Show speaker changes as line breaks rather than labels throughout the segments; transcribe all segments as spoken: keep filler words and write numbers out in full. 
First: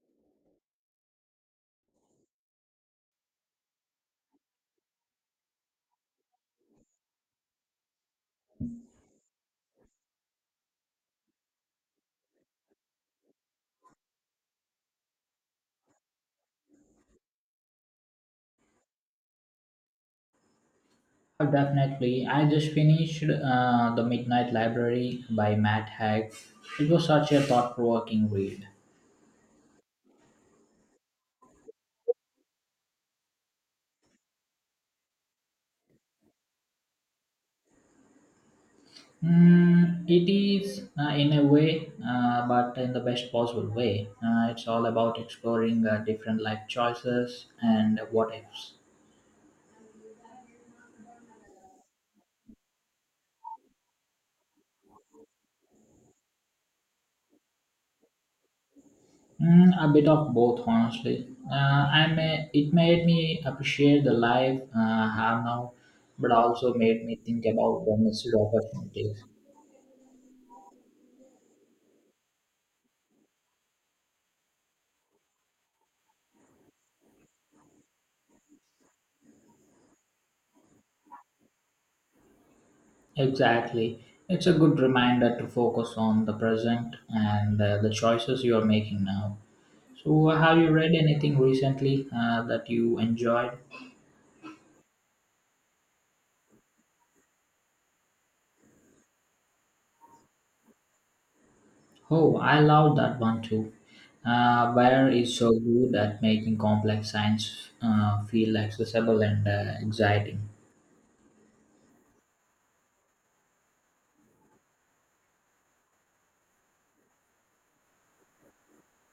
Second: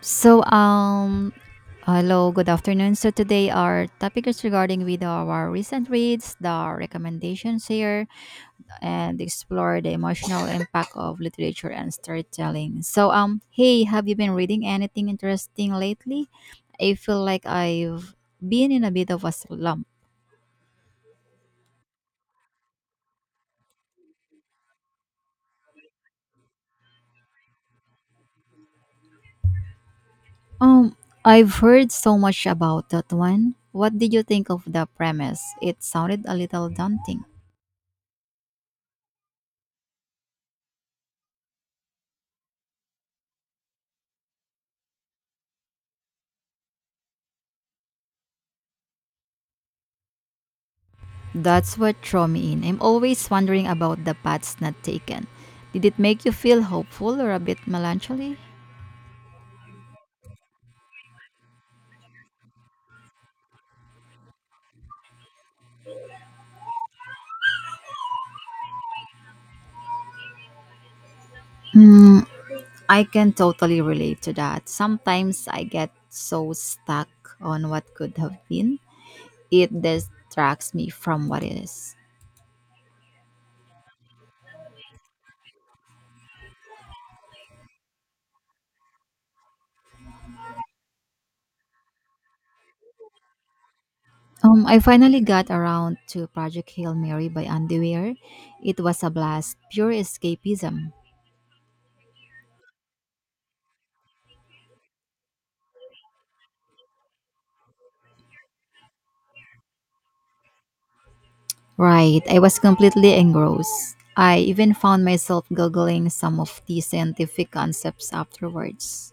So, um, Hello, good afternoon. So today our topic is regarding with our recent reads, the recommendations here, and explore the emotional impact of literature and storytelling. So, um, hey, have you been reading anything interesting lately? I feel like I've been in a bit of a slump.
Oh, definitely. I just finished uh, The Midnight Library by Matt Haig. It was such a thought provoking read.
Um, I've heard so much about that one. What did you think of the premise? It sounded a little daunting.
Mm, it is, uh, in a way, uh, but in the best possible way. Uh, it's all about exploring uh, different life choices and what ifs.
That's what drew me in. I'm always wondering about the paths not taken. Did it make you feel hopeful or a bit melancholy?
Mm, a bit of both, honestly. Uh, I may, it made me appreciate the life uh, I have now, but also made me think about the missed opportunities.
Hmm, I can totally relate to that. Sometimes I get so stuck on what could have been, it distracts me from what is.
Exactly. It's a good reminder to focus on the present and uh, the choices you are making now. So, have you read anything recently uh, that you enjoyed?
Um, I finally got around to Project Hail Mary by Andy Weir. It was a blast, pure escapism.
Oh, I love that one too. Uh, Bayer is so good at making complex science uh, feel accessible and uh, exciting.
Right, I was completely engrossed. I even found myself googling some of the scientific concepts afterwards.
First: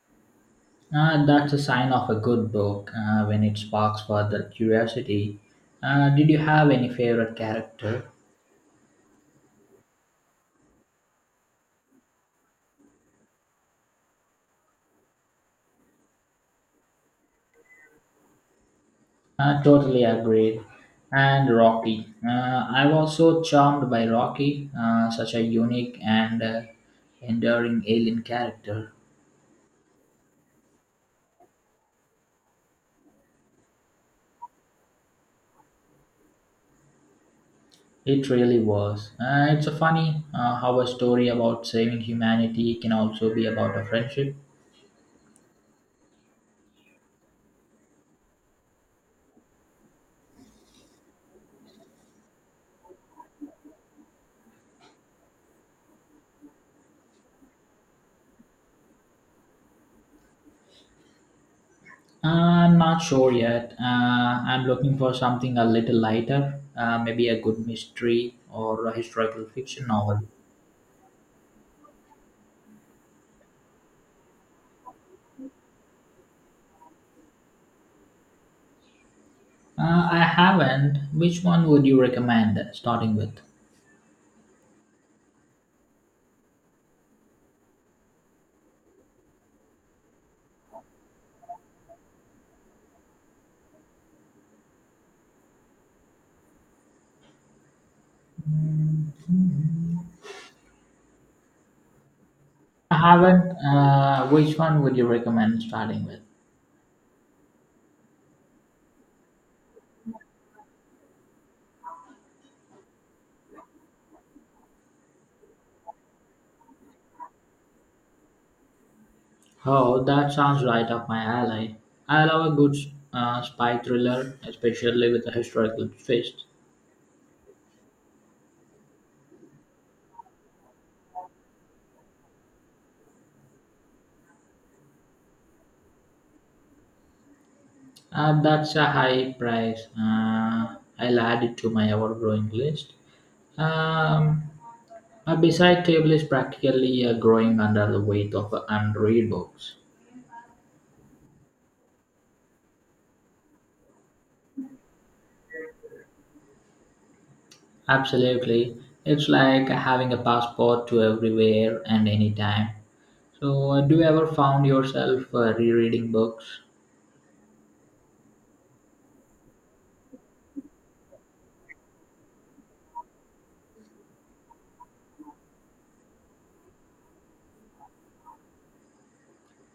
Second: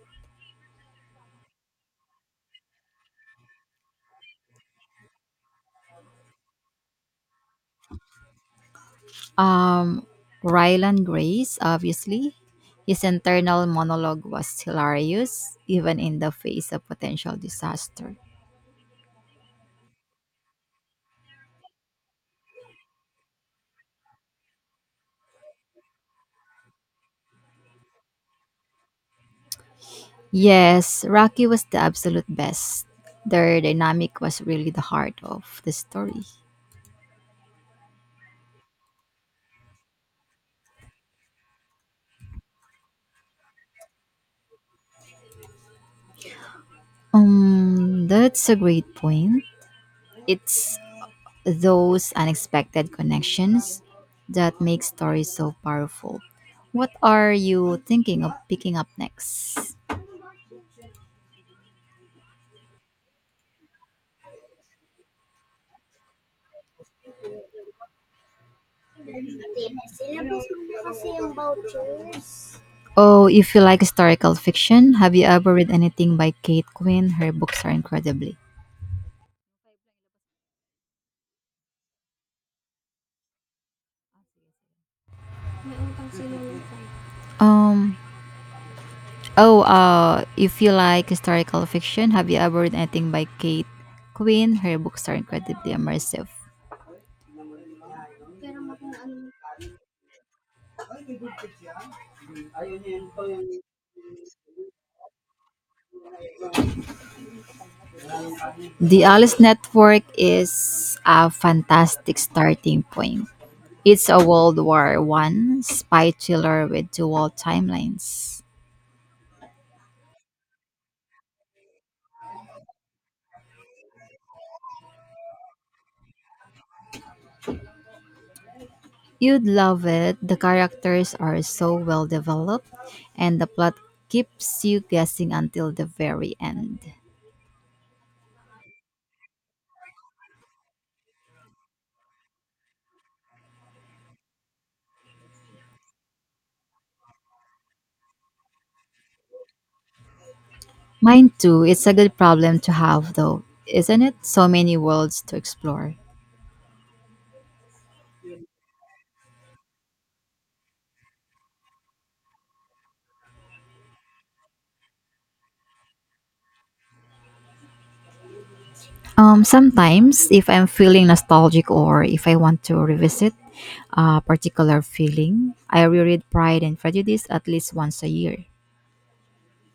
Uh, that's a sign of a good book uh, when it sparks further curiosity. Uh, did you have any favorite character?
Um, Ryland Grace, obviously, his internal monologue was hilarious, even in the face of potential disaster.
Uh, totally agreed. And Rocky. Uh, I was so charmed by Rocky, uh, such a unique and uh, enduring alien character.
Yes, Rocky was the absolute best. Their dynamic was really the heart of the story.
It really was. Uh, it's a funny uh, how a story about saving humanity can also be about a friendship.
Um, that's a great point. It's those unexpected connections that make stories so powerful. What are you thinking of picking up next?
Uh, I'm not sure yet. Uh, I'm looking for something a little lighter, uh, maybe a good mystery or a historical fiction novel.
Oh, if you like historical fiction, have you ever read anything by Kate Quinn? Her books are incredibly.
Uh, I haven't. Which one would you recommend starting with?
Um. Oh. Uh. If you like historical fiction, have you ever read anything by Kate Quinn? Her books are incredibly immersive.
I haven't. Uh, which one would you recommend starting with?
The Alice Network is a fantastic starting point. It's a World War One spy thriller with dual timelines.
Oh, that sounds right up my alley. I love a good uh, spy thriller, especially with a historical twist.
You'd love it. The characters are so well developed, and the plot keeps you guessing until the very end.
Uh, that's a high price. Uh, I'll add it to my ever-growing list. Um, a beside table is practically uh, growing under the weight of unread books.
Mine too. It's a good problem to have, though, isn't it? So many worlds to explore.
Absolutely. It's like having a passport to everywhere and anytime. So, uh, do you ever found yourself uh, rereading books?
Um, sometimes, if I'm feeling nostalgic or if I want to revisit a particular feeling, I reread Pride and Prejudice at least once a year.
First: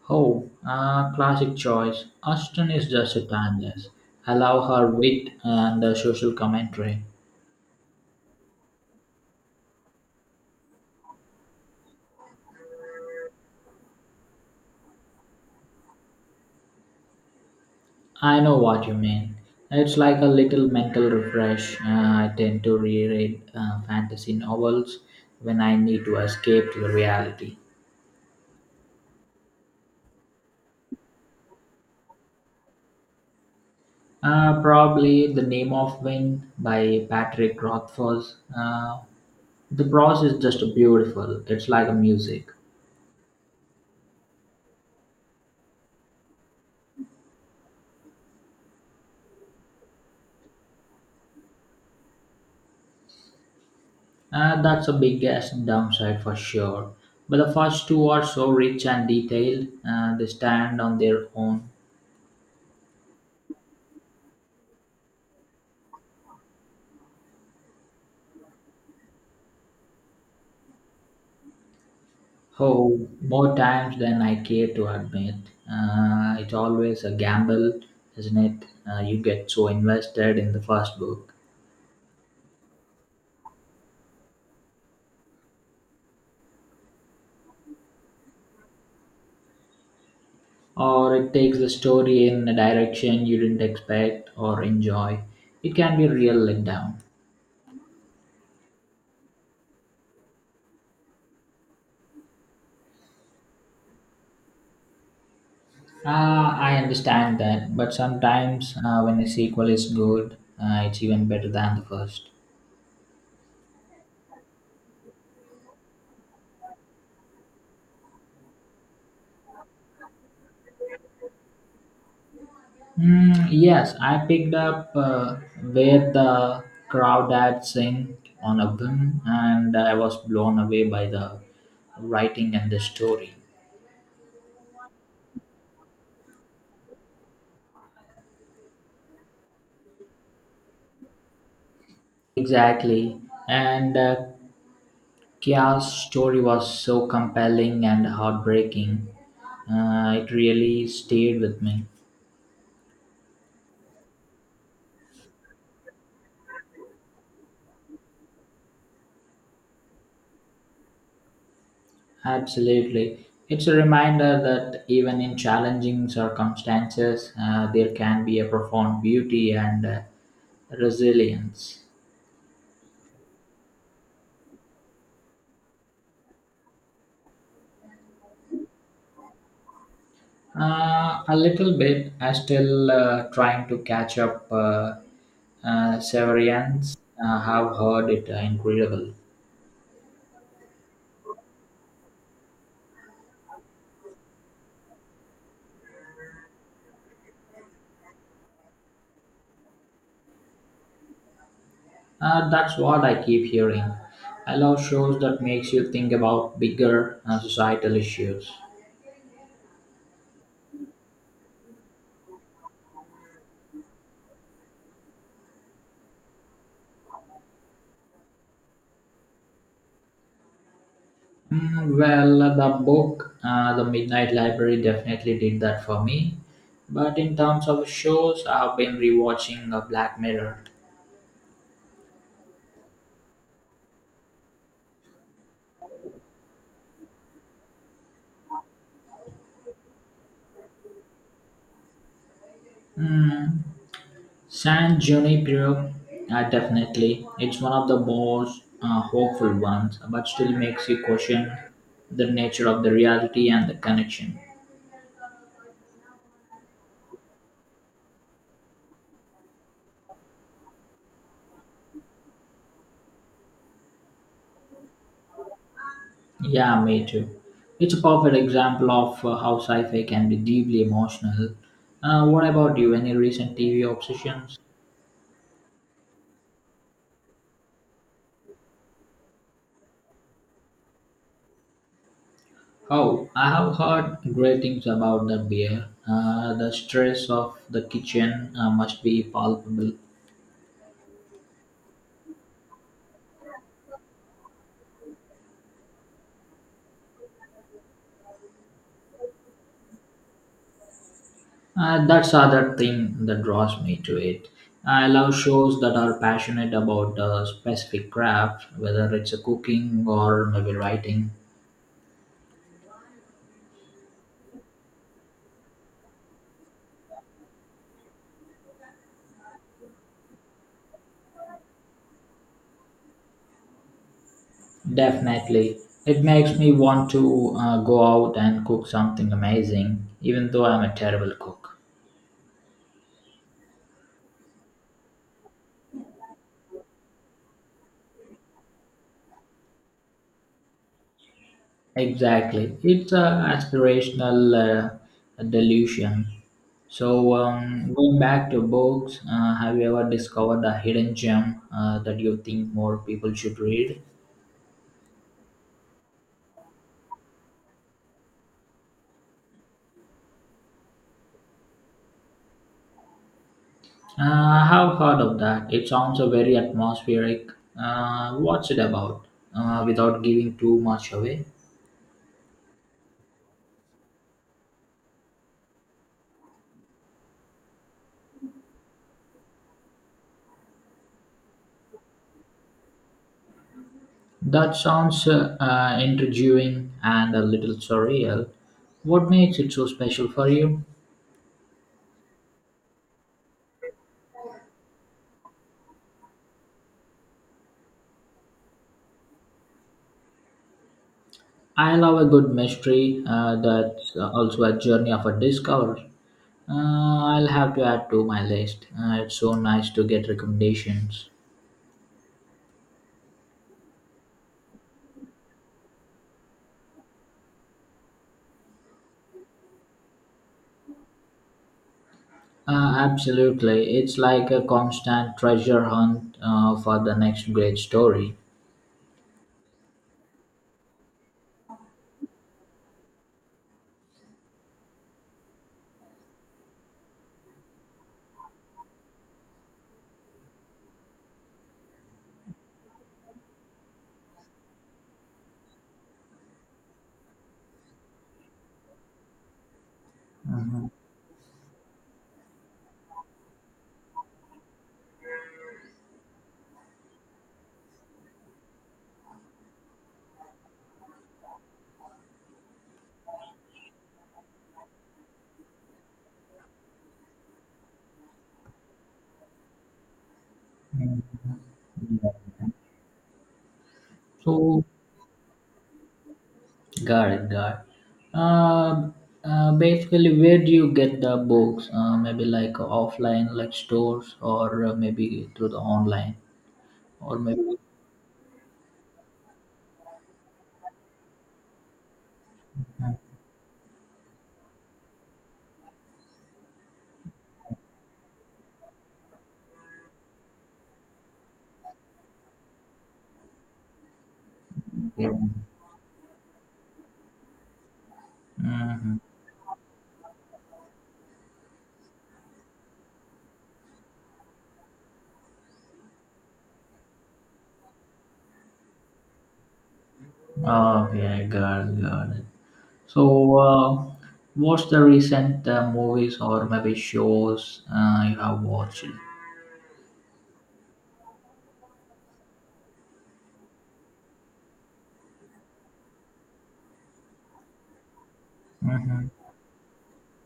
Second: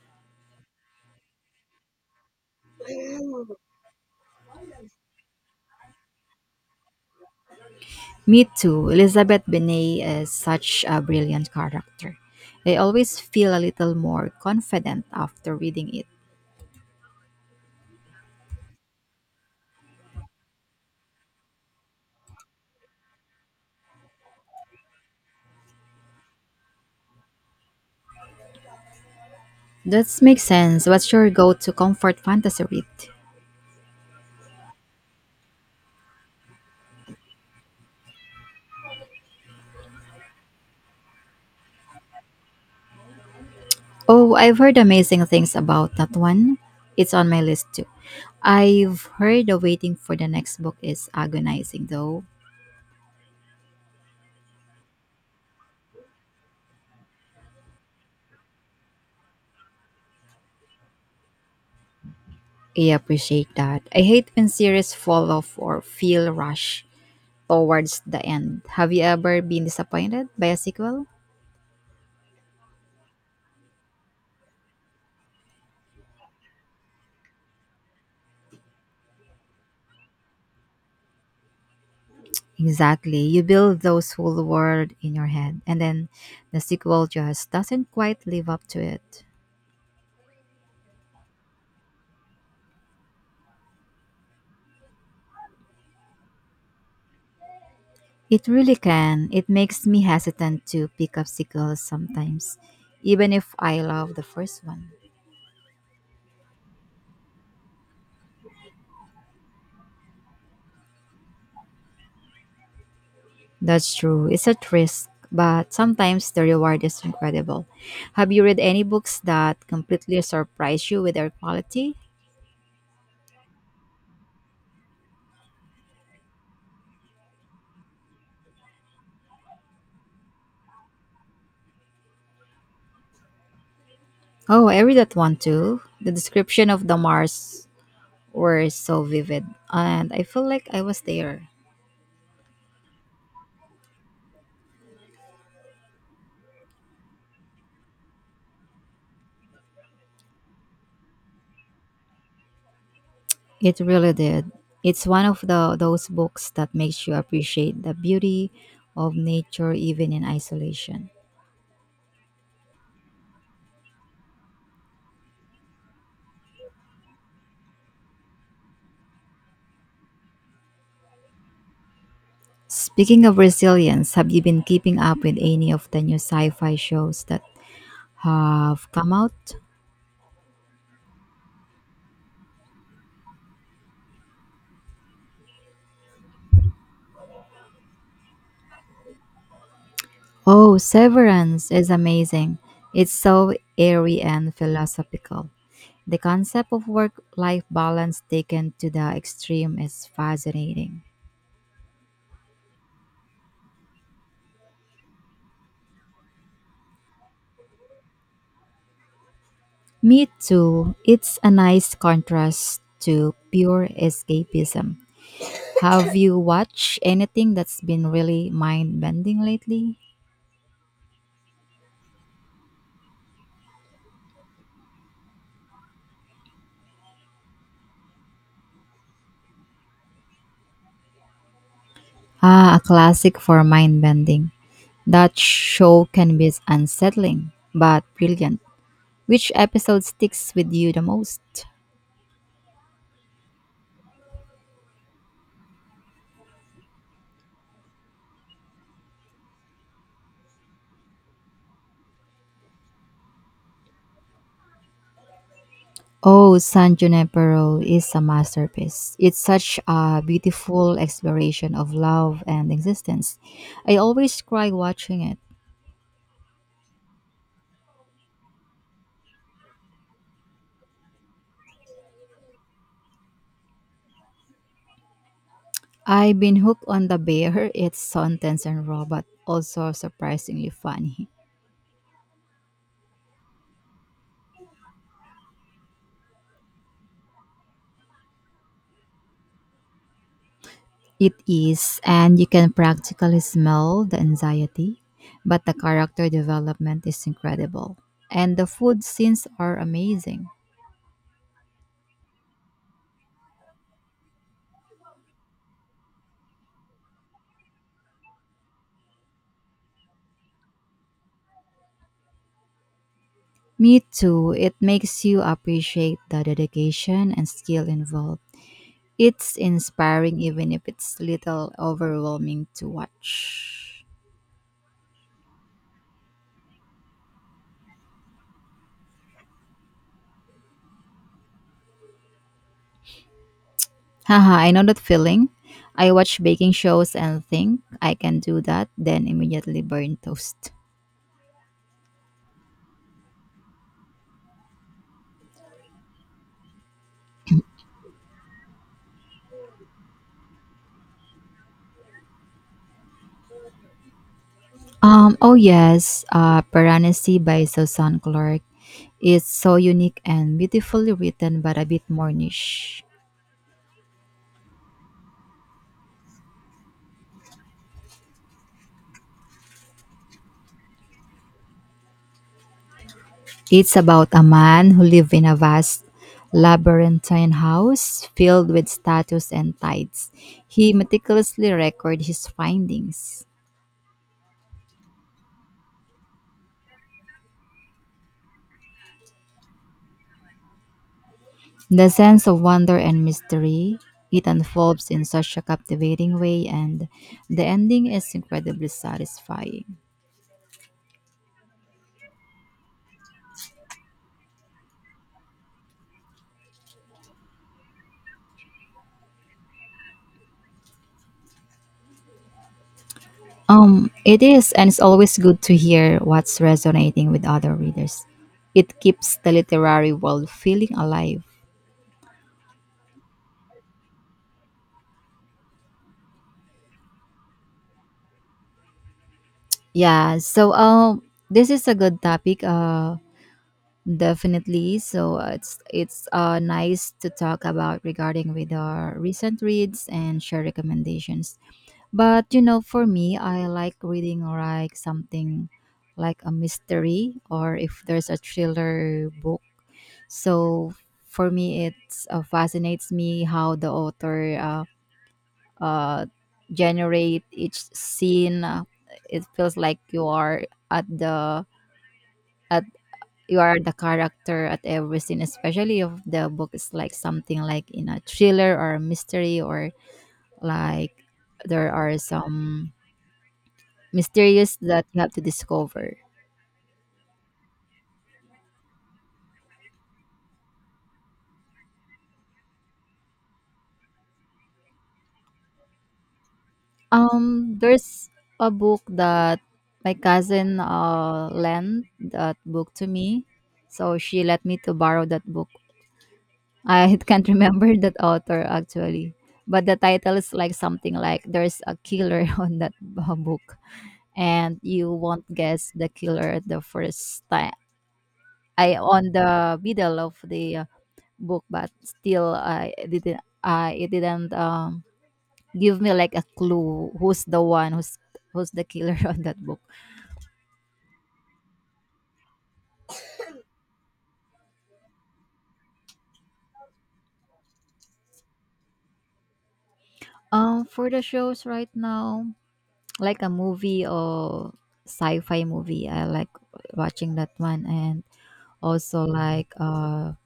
Oh, uh, classic choice. Austen is just a timeless. I love her wit and uh, social commentary.
Me too. Elizabeth Bennet is such a brilliant character. I always feel a little more confident after reading it.
I know what you mean. It's like a little mental refresh. Uh, I tend to reread uh, fantasy novels when I need to escape to the reality.
That makes sense. What's your go to comfort fantasy read?
Uh, probably The Name of Wind by Patrick Rothfuss. Uh, the prose is just beautiful. It's like a music.
Oh, I've heard amazing things about that one. It's on my list too. I've heard the waiting for the next book is agonizing though.
Uh, that's a biggest downside for sure. But the first two are so rich and detailed, uh, they stand on their own.
I appreciate that. I hate when series fall off or feel rushed towards the end. Have you ever been disappointed by a sequel?
Oh, more times than I care to admit. Uh, it's always a gamble, isn't it? Uh, you get so invested in the first book.
Exactly. You build those full world in your head and then the sequel just doesn't quite live up to it.
Or it takes the story in a direction you didn't expect or enjoy. It can be a real letdown.
It really can. It makes me hesitant to pick up sequels sometimes, even if I love the first one.
Uh, I understand that, but sometimes uh, when a sequel is good, uh, it's even better than the first.
That's true. It's at risk, but sometimes the reward is incredible. Have you read any books that completely surprise you with their quality?
Mm, yes, I picked up uh, where the crowd had sang on a whim, and I was blown away by the writing and the story.
Oh, I read that one too. The description of the Mars were so vivid, and I feel like I was there.
Exactly, and uh, Kia's story was so compelling and heartbreaking. Uh, it really stayed with me.
It really did. It's one of the those books that makes you appreciate the beauty of nature even in isolation.
Absolutely. It's a reminder that even in challenging circumstances, uh, there can be a profound beauty and uh, resilience.
Speaking of resilience, have you been keeping up with any of the new sci-fi shows that have come out?
Uh, a little bit. I still uh, trying to catch up. Uh, uh, Severance. Uh, have heard it uh, incredible.
Oh, Severance is amazing. It's so airy and philosophical. The concept of work-life balance taken to the extreme is fascinating.
Uh, that's what I keep hearing. I love shows that makes you think about bigger uh, societal issues.
Me too. It's a nice contrast to pure escapism. Have you watched anything that's been really mind bending lately?
Mm, well, uh, the book, uh, The Midnight Library, definitely did that for me. But in terms of shows, I've been rewatching uh, Black Mirror.
Ah, a classic for mind bending. That show can be unsettling, but brilliant. Which episode sticks with you the most?
Mm, San Junipero, uh, definitely. It's one of the most uh, hopeful ones, but still makes you question the nature of the reality and the connection.
Oh, San Junipero is a masterpiece. It's such a beautiful exploration of love and existence. I always cry watching it.
Yeah, me too. It's a perfect example of uh, how sci-fi can be deeply emotional. Uh, what about you? Any recent T V obsessions?
I've been hooked on The Bear. It's sentence and robot, also surprisingly funny.
Oh, I have heard great things about the beer. Uh, the stress of the kitchen uh, must be palpable.
It is, and you can practically smell the anxiety, but the character development is incredible. And the food scenes are amazing.
Uh, that's other thing that draws me to it. I love shows that are passionate about a specific craft, whether it's a cooking or maybe writing.
Me too, it makes you appreciate the dedication and skill involved. It's inspiring even if it's little overwhelming to watch.
Definitely, it makes me want to uh, go out and cook something amazing, even though I'm a terrible cook.
Haha, I know that feeling. I watch baking shows and think I can do that, then immediately burn toast.
Exactly, it's an aspirational uh, delusion. So, um, going back to books, uh, have you ever discovered a hidden gem uh, that you think more people should read?
Um, oh yes, uh, Piranesi by Susan Clark is so unique and beautifully written but a bit more niche.
Uh, I have heard of that. It sounds a very atmospheric. Uh, what's it about? Uh, without giving too much away.
It's about a man who lives in a vast labyrinthine house filled with statues and tides. He meticulously records his findings.
That sounds uh, uh, intriguing and a little surreal. What makes it so special for you?
The sense of wonder and mystery it unfolds in such a captivating way, and the ending is incredibly satisfying.
I love a good mystery uh, that's also a journey of a discovery. Uh, I'll have to add to my list. Uh, it's so nice to get recommendations.
Um, it is, and it's always good to hear what's resonating with other readers. It keeps the literary world feeling alive.
Uh, absolutely. It's like a constant treasure hunt uh, for the next great story.
Yeah, so um, this is a good topic. Uh, definitely. So uh, it's it's uh nice to talk about regarding with our recent reads and share recommendations. But you know, for me, I like reading like something like a mystery or if there's a thriller book.
Mhm.
So for me, it uh, fascinates me how the author uh, uh, generate each scene. Uh, It feels like you are at the at you are the character at every scene, especially if the book is like something like in a thriller or a mystery or like there are
Yeah.
some mysterious
So,
that you have to discover.
got it, got it. Um, uh, Basically, where do you get the books? Uh, maybe like offline, like stores, or uh, maybe through the online, or maybe.
Um, there's a book that my cousin uh lent that book to me, so she let me to borrow that book. I can't remember that author actually, but the title is like something like "There's a killer on that uh, book," and you won't guess the killer at the first time. I
Mm-hmm.
on the middle of the uh, book, but still I didn't. I it didn't um give me like a clue who's the one who's who's the killer on that book.
Okay, got it, got it. So, uh, what's the recent uh, movies or maybe shows uh, you have watched?
Um, for the shows right now, like a movie or sci-fi movie, I like watching that one, and also
Mm-hmm.
like a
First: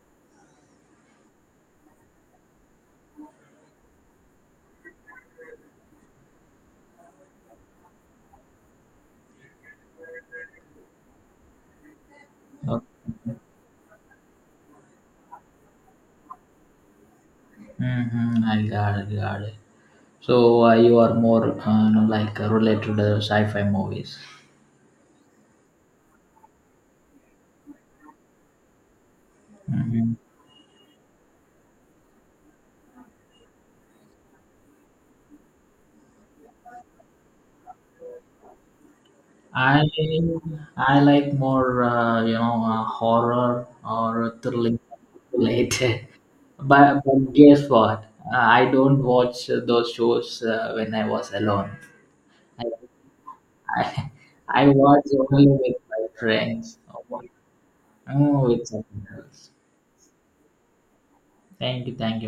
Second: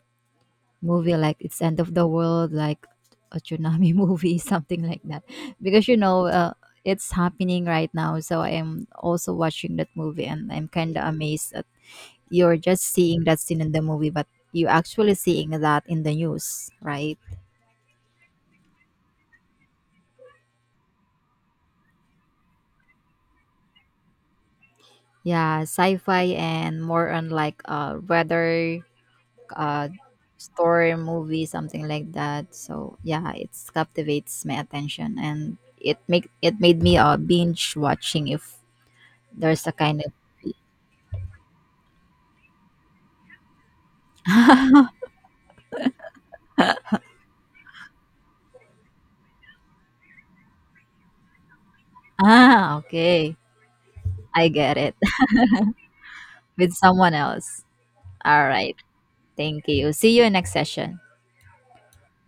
movie like it's end of the world, like a tsunami movie, something like that, because you know uh, it's happening right now. So I am also watching that movie, and I'm kind of amazed that you're just
Okay.
seeing that scene in the movie, but you actually seeing that in the news, right?
Mm-hmm. I got it, got it. So uh, you are more uh, you know, like uh, related to sci-fi movies.
Yeah, sci-fi and more on like uh weather uh
Mhm.
story movie something like that. So yeah, it's captivates my attention and it make it made me uh binge watching if there's a
I
kind of
I like more uh, you know uh, horror or thrilling related. But, but guess what? Uh, I don't watch those shows uh, when I was alone. I,
Ah, okay.
I,
I
I
get it.
watch only with my
With
friends
someone else. All
or with
right.
someone else.
Thank you. See you in next session.
Thank you, thank you.